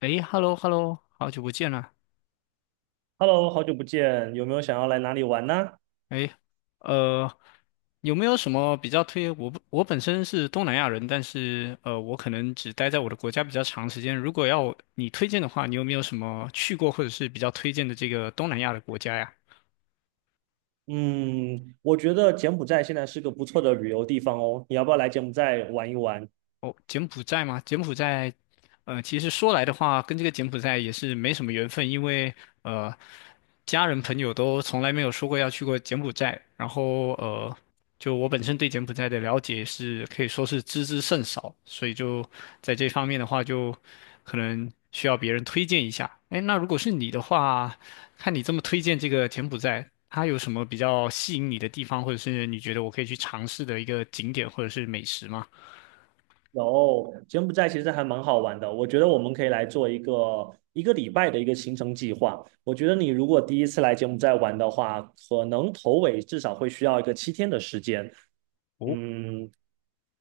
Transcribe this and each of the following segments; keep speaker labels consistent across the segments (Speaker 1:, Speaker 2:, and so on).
Speaker 1: 诶， hello hello 好久不见了。
Speaker 2: Hello，好久不见，有没有想要来哪里玩呢？
Speaker 1: 诶，呃，有没有什么比较推？我不我本身是东南亚人，但是我可能只待在我的国家比较长时间。如果要你推荐的话，你有没有什么去过或者是比较推荐的这个东南亚的国家呀？
Speaker 2: 嗯，我觉得柬埔寨现在是个不错的旅游地方哦，你要不要来柬埔寨玩一玩？
Speaker 1: 哦，柬埔寨吗？柬埔寨，其实说来的话，跟这个柬埔寨也是没什么缘分，因为呃，家人朋友都从来没有说过要去过柬埔寨，然后就我本身对柬埔寨的了解是可以说是知之甚少，所以就在这方面的话，就可能需要别人推荐一下。哎，那如果是你的话，看你这么推荐这个柬埔寨，它有什么比较吸引你的地方，或者是你觉得我可以去尝试的一个景点或者是美食吗？
Speaker 2: 有，柬埔寨其实还蛮好玩的，我觉得我们可以来做一个礼拜的一个行程计划。我觉得你如果第一次来柬埔寨玩的话，可能头尾至少会需要一个7天的时间。
Speaker 1: 哦，
Speaker 2: 嗯，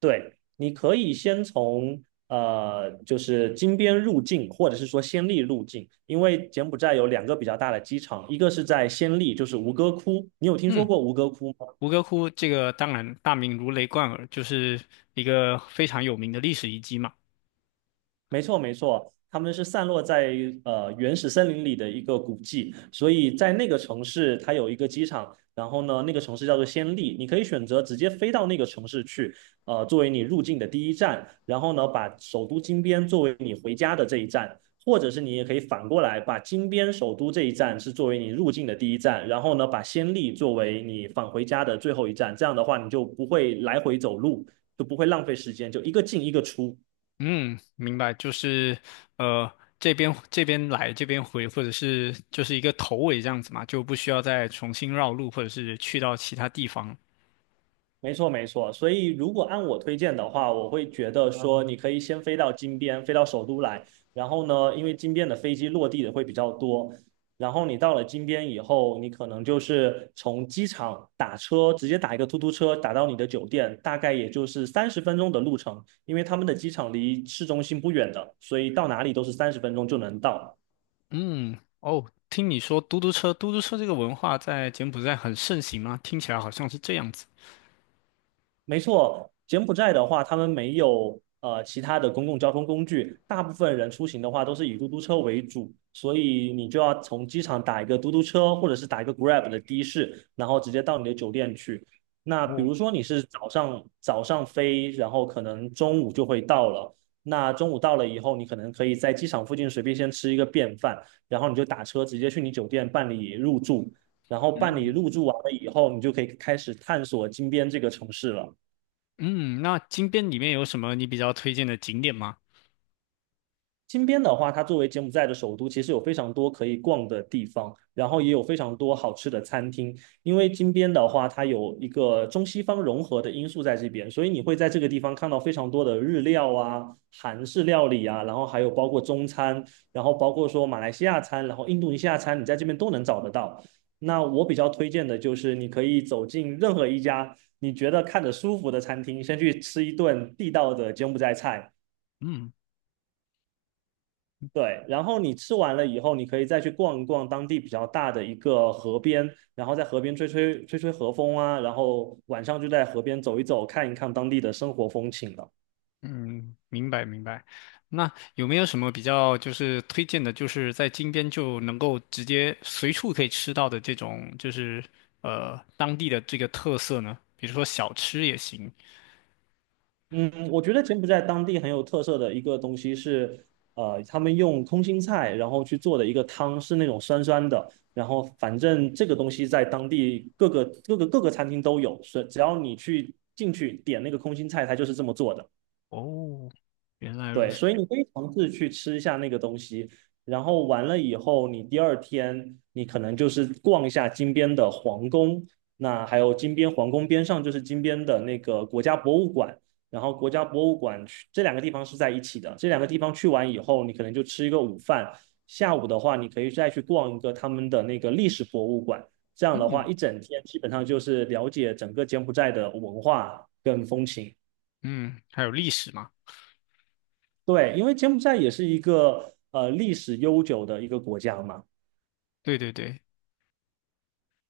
Speaker 2: 对，你可以先从就是金边入境，或者是说暹粒入境，因为柬埔寨有两个比较大的机场，一个是在暹粒，就是吴哥窟，你有听说
Speaker 1: 嗯。
Speaker 2: 过吴哥窟吗？
Speaker 1: 吴哥窟这个当然大名如雷贯耳，就是一个非常有名的历史遗迹嘛。
Speaker 2: 没错，没错，他们是散落在原始森林里的一个古迹，所以在那个城市它有一个机场，然后呢，那个城市叫做暹粒，你可以选择直接飞到那个城市去，作为你入境的第一站，然后呢，把首都金边作为你回家的这一站，或者是你也可以反过来把金边首都这一站是作为你入境的第一站，然后呢，把暹粒作为你返回家的最后一站，这样的话你就不会来回走路，就不会浪费时间，就一个进一个出。
Speaker 1: 嗯，明白，就是呃这边来这边回，或者是就是一个头尾这样子嘛，就不需要再重新绕路，或者是去到其他地方。
Speaker 2: 没错，没错。所以，如果按我推荐的话，我会觉得说，你可以先飞到金边，飞到首都来。然后呢，因为金边的飞机落地的会比较多。然后你到了金边以后，你可能就是从机场打车，直接打一个出租车打到你的酒店，大概也就是三十分钟的路程。因为他们的机场离市中心不远的，所以到哪里都是三十分钟就能到。
Speaker 1: 嗯，哦，听你说嘟嘟车，嘟嘟车这个文化在柬埔寨很盛行吗？听起来好像是这样子。
Speaker 2: 没错，柬埔寨的话，他们没有其他的公共交通工具，大部分人出行的话都是以嘟嘟车为主，所以你就要从机场打一个嘟嘟车，或者是打一个 Grab 的的士，然后直接到你的酒店去。那比
Speaker 1: 哦，
Speaker 2: 如说你是早上飞，然后可能中午就会到了。那中午到了以后，你可能可以在机场附近随便先吃一个便饭，然后你就打车直接去你酒店办理入住，然后办理
Speaker 1: 嗯
Speaker 2: 入住完了以后，你就可以开始探索金边这个城市了。
Speaker 1: 嗯，那金边里面有什么你比较推荐的景点吗？
Speaker 2: 金边的话，它作为柬埔寨的首都，其实有非常多可以逛的地方，然后也有非常多好吃的餐厅。因为金边的话，它有一个中西方融合的因素在这边，所以你会在这个地方看到非常多的日料啊、韩式料理啊，然后还有包括中餐，然后包括说马来西亚餐，然后印度尼西亚餐，你在这边都能找得到。那我比较推荐的就是你可以走进任何一家你觉得看着舒服的餐厅，先去吃一顿地道的柬埔寨菜。
Speaker 1: 嗯。
Speaker 2: 对，然后你吃完了以后，你可以再去逛一逛当地比较大的一个河边，然后在河边吹吹河风啊，然后晚上就在河边走一走，看一看当地的生活风情了。
Speaker 1: 嗯，明白明白。那有没有什么比较就是推荐的，就是在金边就能够直接随处可以吃到的这种，就是当地的这个特色呢？比如说小吃也行。
Speaker 2: 嗯，我觉得柬埔寨当地很有特色的一个东西是，他们用空心菜然后去做的一个汤，是那种酸酸的，然后反正这个东西在当地各个餐厅都有，是只要你去进去点那个空心菜，它就是这么做的。
Speaker 1: 哦，原来如
Speaker 2: 对，
Speaker 1: 此。
Speaker 2: 所以你可以尝试去吃一下那个东西，然后完了以后，你第二天你可能就是逛一下金边的皇宫，那还有金边皇宫边上就是金边的那个国家博物馆，然后国家博物馆去这两个地方是在一起的，这两个地方去完以后，你可能就吃一个午饭，下午的话你可以再去逛一个他们的那个历史博物馆，这样的话
Speaker 1: 嗯
Speaker 2: 一整天基本上就是了解整个柬埔寨的文化跟风情。
Speaker 1: 嗯，还有历史嘛？
Speaker 2: 对，因为柬埔寨也是一个历史悠久的一个国家嘛，
Speaker 1: 对对对。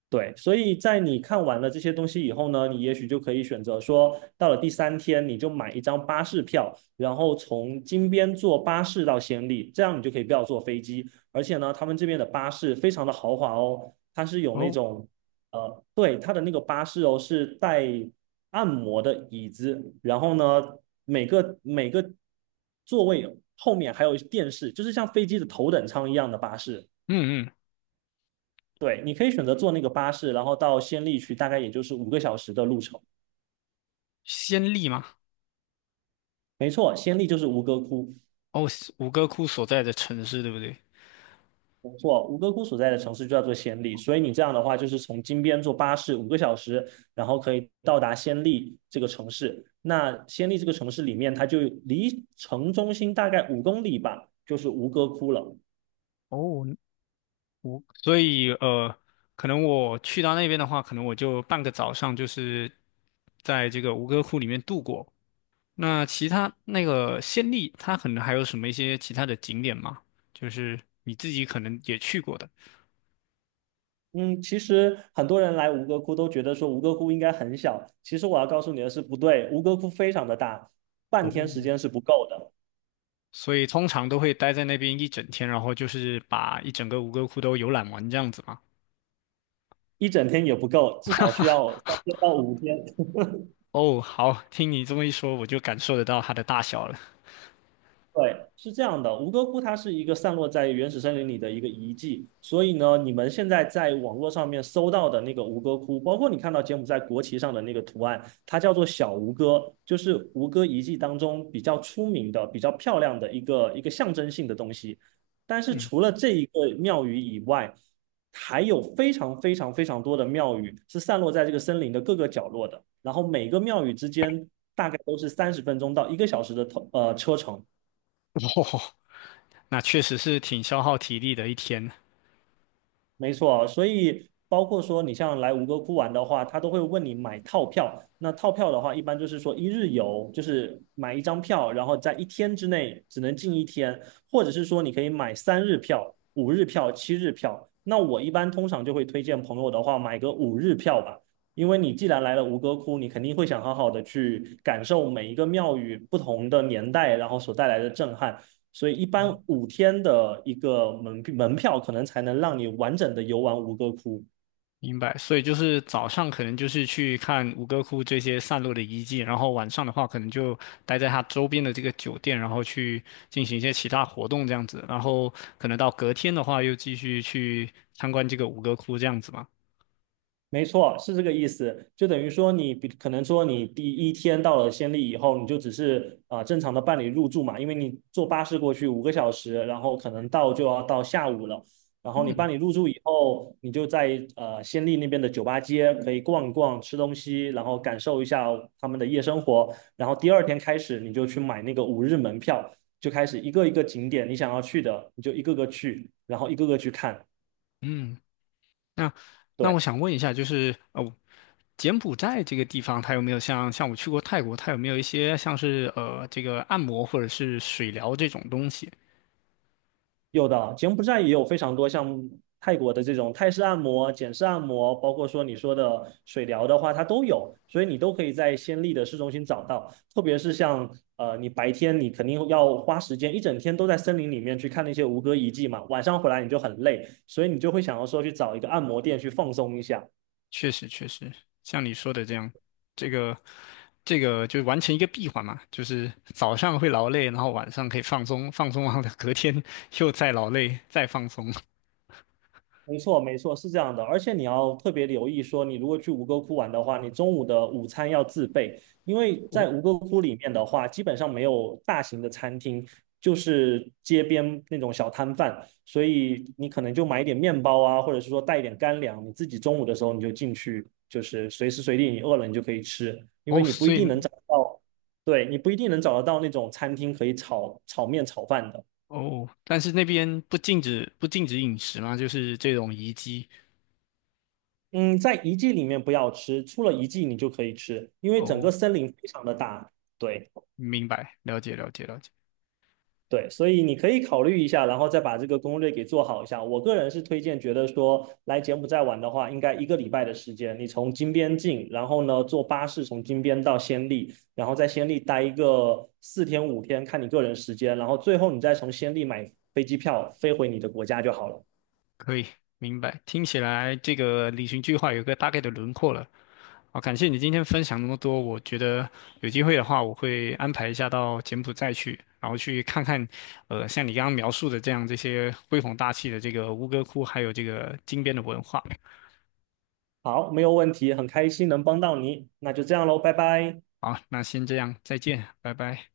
Speaker 2: 对，所以在你看完了这些东西以后呢，你也许就可以选择说，到了第三天你就买一张巴士票，然后从金边坐巴士到暹粒，这样你就可以不要坐飞机。而且呢，他们这边的巴士非常的豪华哦，它是有那
Speaker 1: 哦，
Speaker 2: 种，对，它的那个巴士哦是带按摩的椅子，然后呢，每个座位后面还有电视，就是像飞机的头等舱一样的巴士。
Speaker 1: 嗯嗯，
Speaker 2: 对，你可以选择坐那个巴士，然后到仙丽去，大概也就是五个小时的路程。
Speaker 1: 先例吗？
Speaker 2: 没错，仙丽就是吴哥窟，
Speaker 1: 哦，五哥窟所在的城市，对不对？
Speaker 2: 没错，吴哥窟所在的城市就叫做仙丽，所以你这样的话就是从金边坐巴士五个小时，然后可以到达仙丽这个城市。那仙丽这个城市里面，它就离城中心大概5公里吧，就是吴哥窟了。
Speaker 1: 哦。我所以可能我去到那边的话，可能我就半个早上就是在这个吴哥窟里面度过。那其他那个暹粒，它可能还有什么一些其他的景点吗？就是你自己可能也去过的，
Speaker 2: 嗯，其实很多人来吴哥窟都觉得说吴哥窟应该很小，其实我要告诉你的是不对，吴哥窟非常的大，半
Speaker 1: 哦，
Speaker 2: 天时间是不够的。
Speaker 1: 所以通常都会待在那边一整天，然后就是把一整个吴哥窟都游览完这样子嘛。
Speaker 2: 一整天也不够，至少需要3天到5天。
Speaker 1: 哦，好，听你这么一说，我就感受得到它的大小了。
Speaker 2: 对，是这样的，吴哥窟它是一个散落在原始森林里的一个遗迹，所以呢，你们现在在网络上面搜到的那个吴哥窟，包括你看到柬埔寨国旗上的那个图案，它叫做小吴哥，就是吴哥遗迹当中比较出名的、比较漂亮的一个象征性的东西。但是
Speaker 1: 嗯，
Speaker 2: 除了这一个庙宇以外，还有非常多的庙宇是散落在这个森林的各个角落的，然后每个庙宇之间大概都是30分钟到1个小时的车程。
Speaker 1: 那确实是挺消耗体力的一天。
Speaker 2: 没错，所以包括说你像来吴哥窟玩的话，他都会问你买套票。那套票的话，一般就是说一日游，就是买一张票，然后在一天之内只能进一天，或者是说你可以买3日票、5日票、7日票。那我一般通常就会推荐朋友的话，买个五日票吧。因为你既然来了吴哥窟，你肯定会想好好的去感受每一个庙宇不同的年代，然后所带来的震撼。所以一般五天的一个门票可能才能让你完整的游玩5个窟。
Speaker 1: 明白，所以就是早上可能就是去看吴哥窟这些散落的遗迹，然后晚上的话可能就待在它周边的这个酒店，然后去进行一些其他活动这样子，然后可能到隔天的话又继续去参观这个吴哥窟这样子嘛。
Speaker 2: 没错，是这个意思。就等于说你，比可能说你第一天到了暹粒以后，你就只是啊、正常的办理入住嘛，因为你坐巴士过去五个小时，然后可能到就要到下午了。然后你办理入住以后，你就在暹粒那边的酒吧街可以逛一逛、吃东西，然后感受一下他们的夜生活。然后第二天开始，你就去买那个5日门票，就开始一个一个景点你想要去的，你就一个个去，然后一个个去看。
Speaker 1: 嗯，那
Speaker 2: 对。
Speaker 1: 我想问一下，就是哦，柬埔寨这个地方它有没有像我去过泰国，它有没有一些像是这个按摩或者是水疗这种东西？
Speaker 2: 有的，柬埔寨也有非常多像泰国的这种泰式按摩、简式按摩，包括说你说的水疗的话，它都有，所以你都可以在暹粒的市中心找到。特别是像你白天你肯定要花时间，一整天都在森林里面去看那些吴哥遗迹嘛，晚上回来你就很累，所以你就会想要说去找一个按摩店去放松一下。
Speaker 1: 确实确实，像你说的这样，这个这个就完成一个闭环嘛，就是早上会劳累，然后晚上可以放松，放松完了隔天 又再劳累，再放松。
Speaker 2: 没错，没错，是这样的，而且你要特别留意说，你如果去吴哥窟玩的话，你中午的午餐要自备，因为在吴哥窟里面的话，基本上没有大型的餐厅，就是街边那种小摊贩，所以你可能就买一点面包啊，或者是说带一点干粮，你自己中午的时候你就进去，就是随时随地你饿了你就可以吃，因为
Speaker 1: 哦，
Speaker 2: 你不
Speaker 1: 所
Speaker 2: 一
Speaker 1: 以
Speaker 2: 定能找到，对，你不一定能找得到那种餐厅可以炒面炒饭的。
Speaker 1: 哦，但是那边不禁止饮食嘛，就是这种遗机
Speaker 2: 嗯，在遗迹里面不要吃，出了遗迹你就可以吃，因为整个
Speaker 1: 哦，
Speaker 2: 森林非常的大。对
Speaker 1: 明白，了解了解了解，
Speaker 2: 对，所以你可以考虑一下，然后再把这个攻略给做好一下。我个人是推荐，觉得说来柬埔寨玩的话，应该一个礼拜的时间，你从金边进，然后呢坐巴士从金边到暹粒，然后在暹粒待一个4天5天，看你个人时间，然后最后你再从暹粒买飞机票飞回你的国家就好了。
Speaker 1: 可以明白。听起来这个旅行计划有个大概的轮廓了。好，感谢你今天分享那么多。我觉得有机会的话，我会安排一下到柬埔寨去，然后去看看，像你刚刚描述的这样这些恢弘大气的这个吴哥窟，还有这个金边的文化。
Speaker 2: 好，没有问题，很开心能帮到你，那就这样喽，拜拜。
Speaker 1: 好，那先这样，再见，拜拜。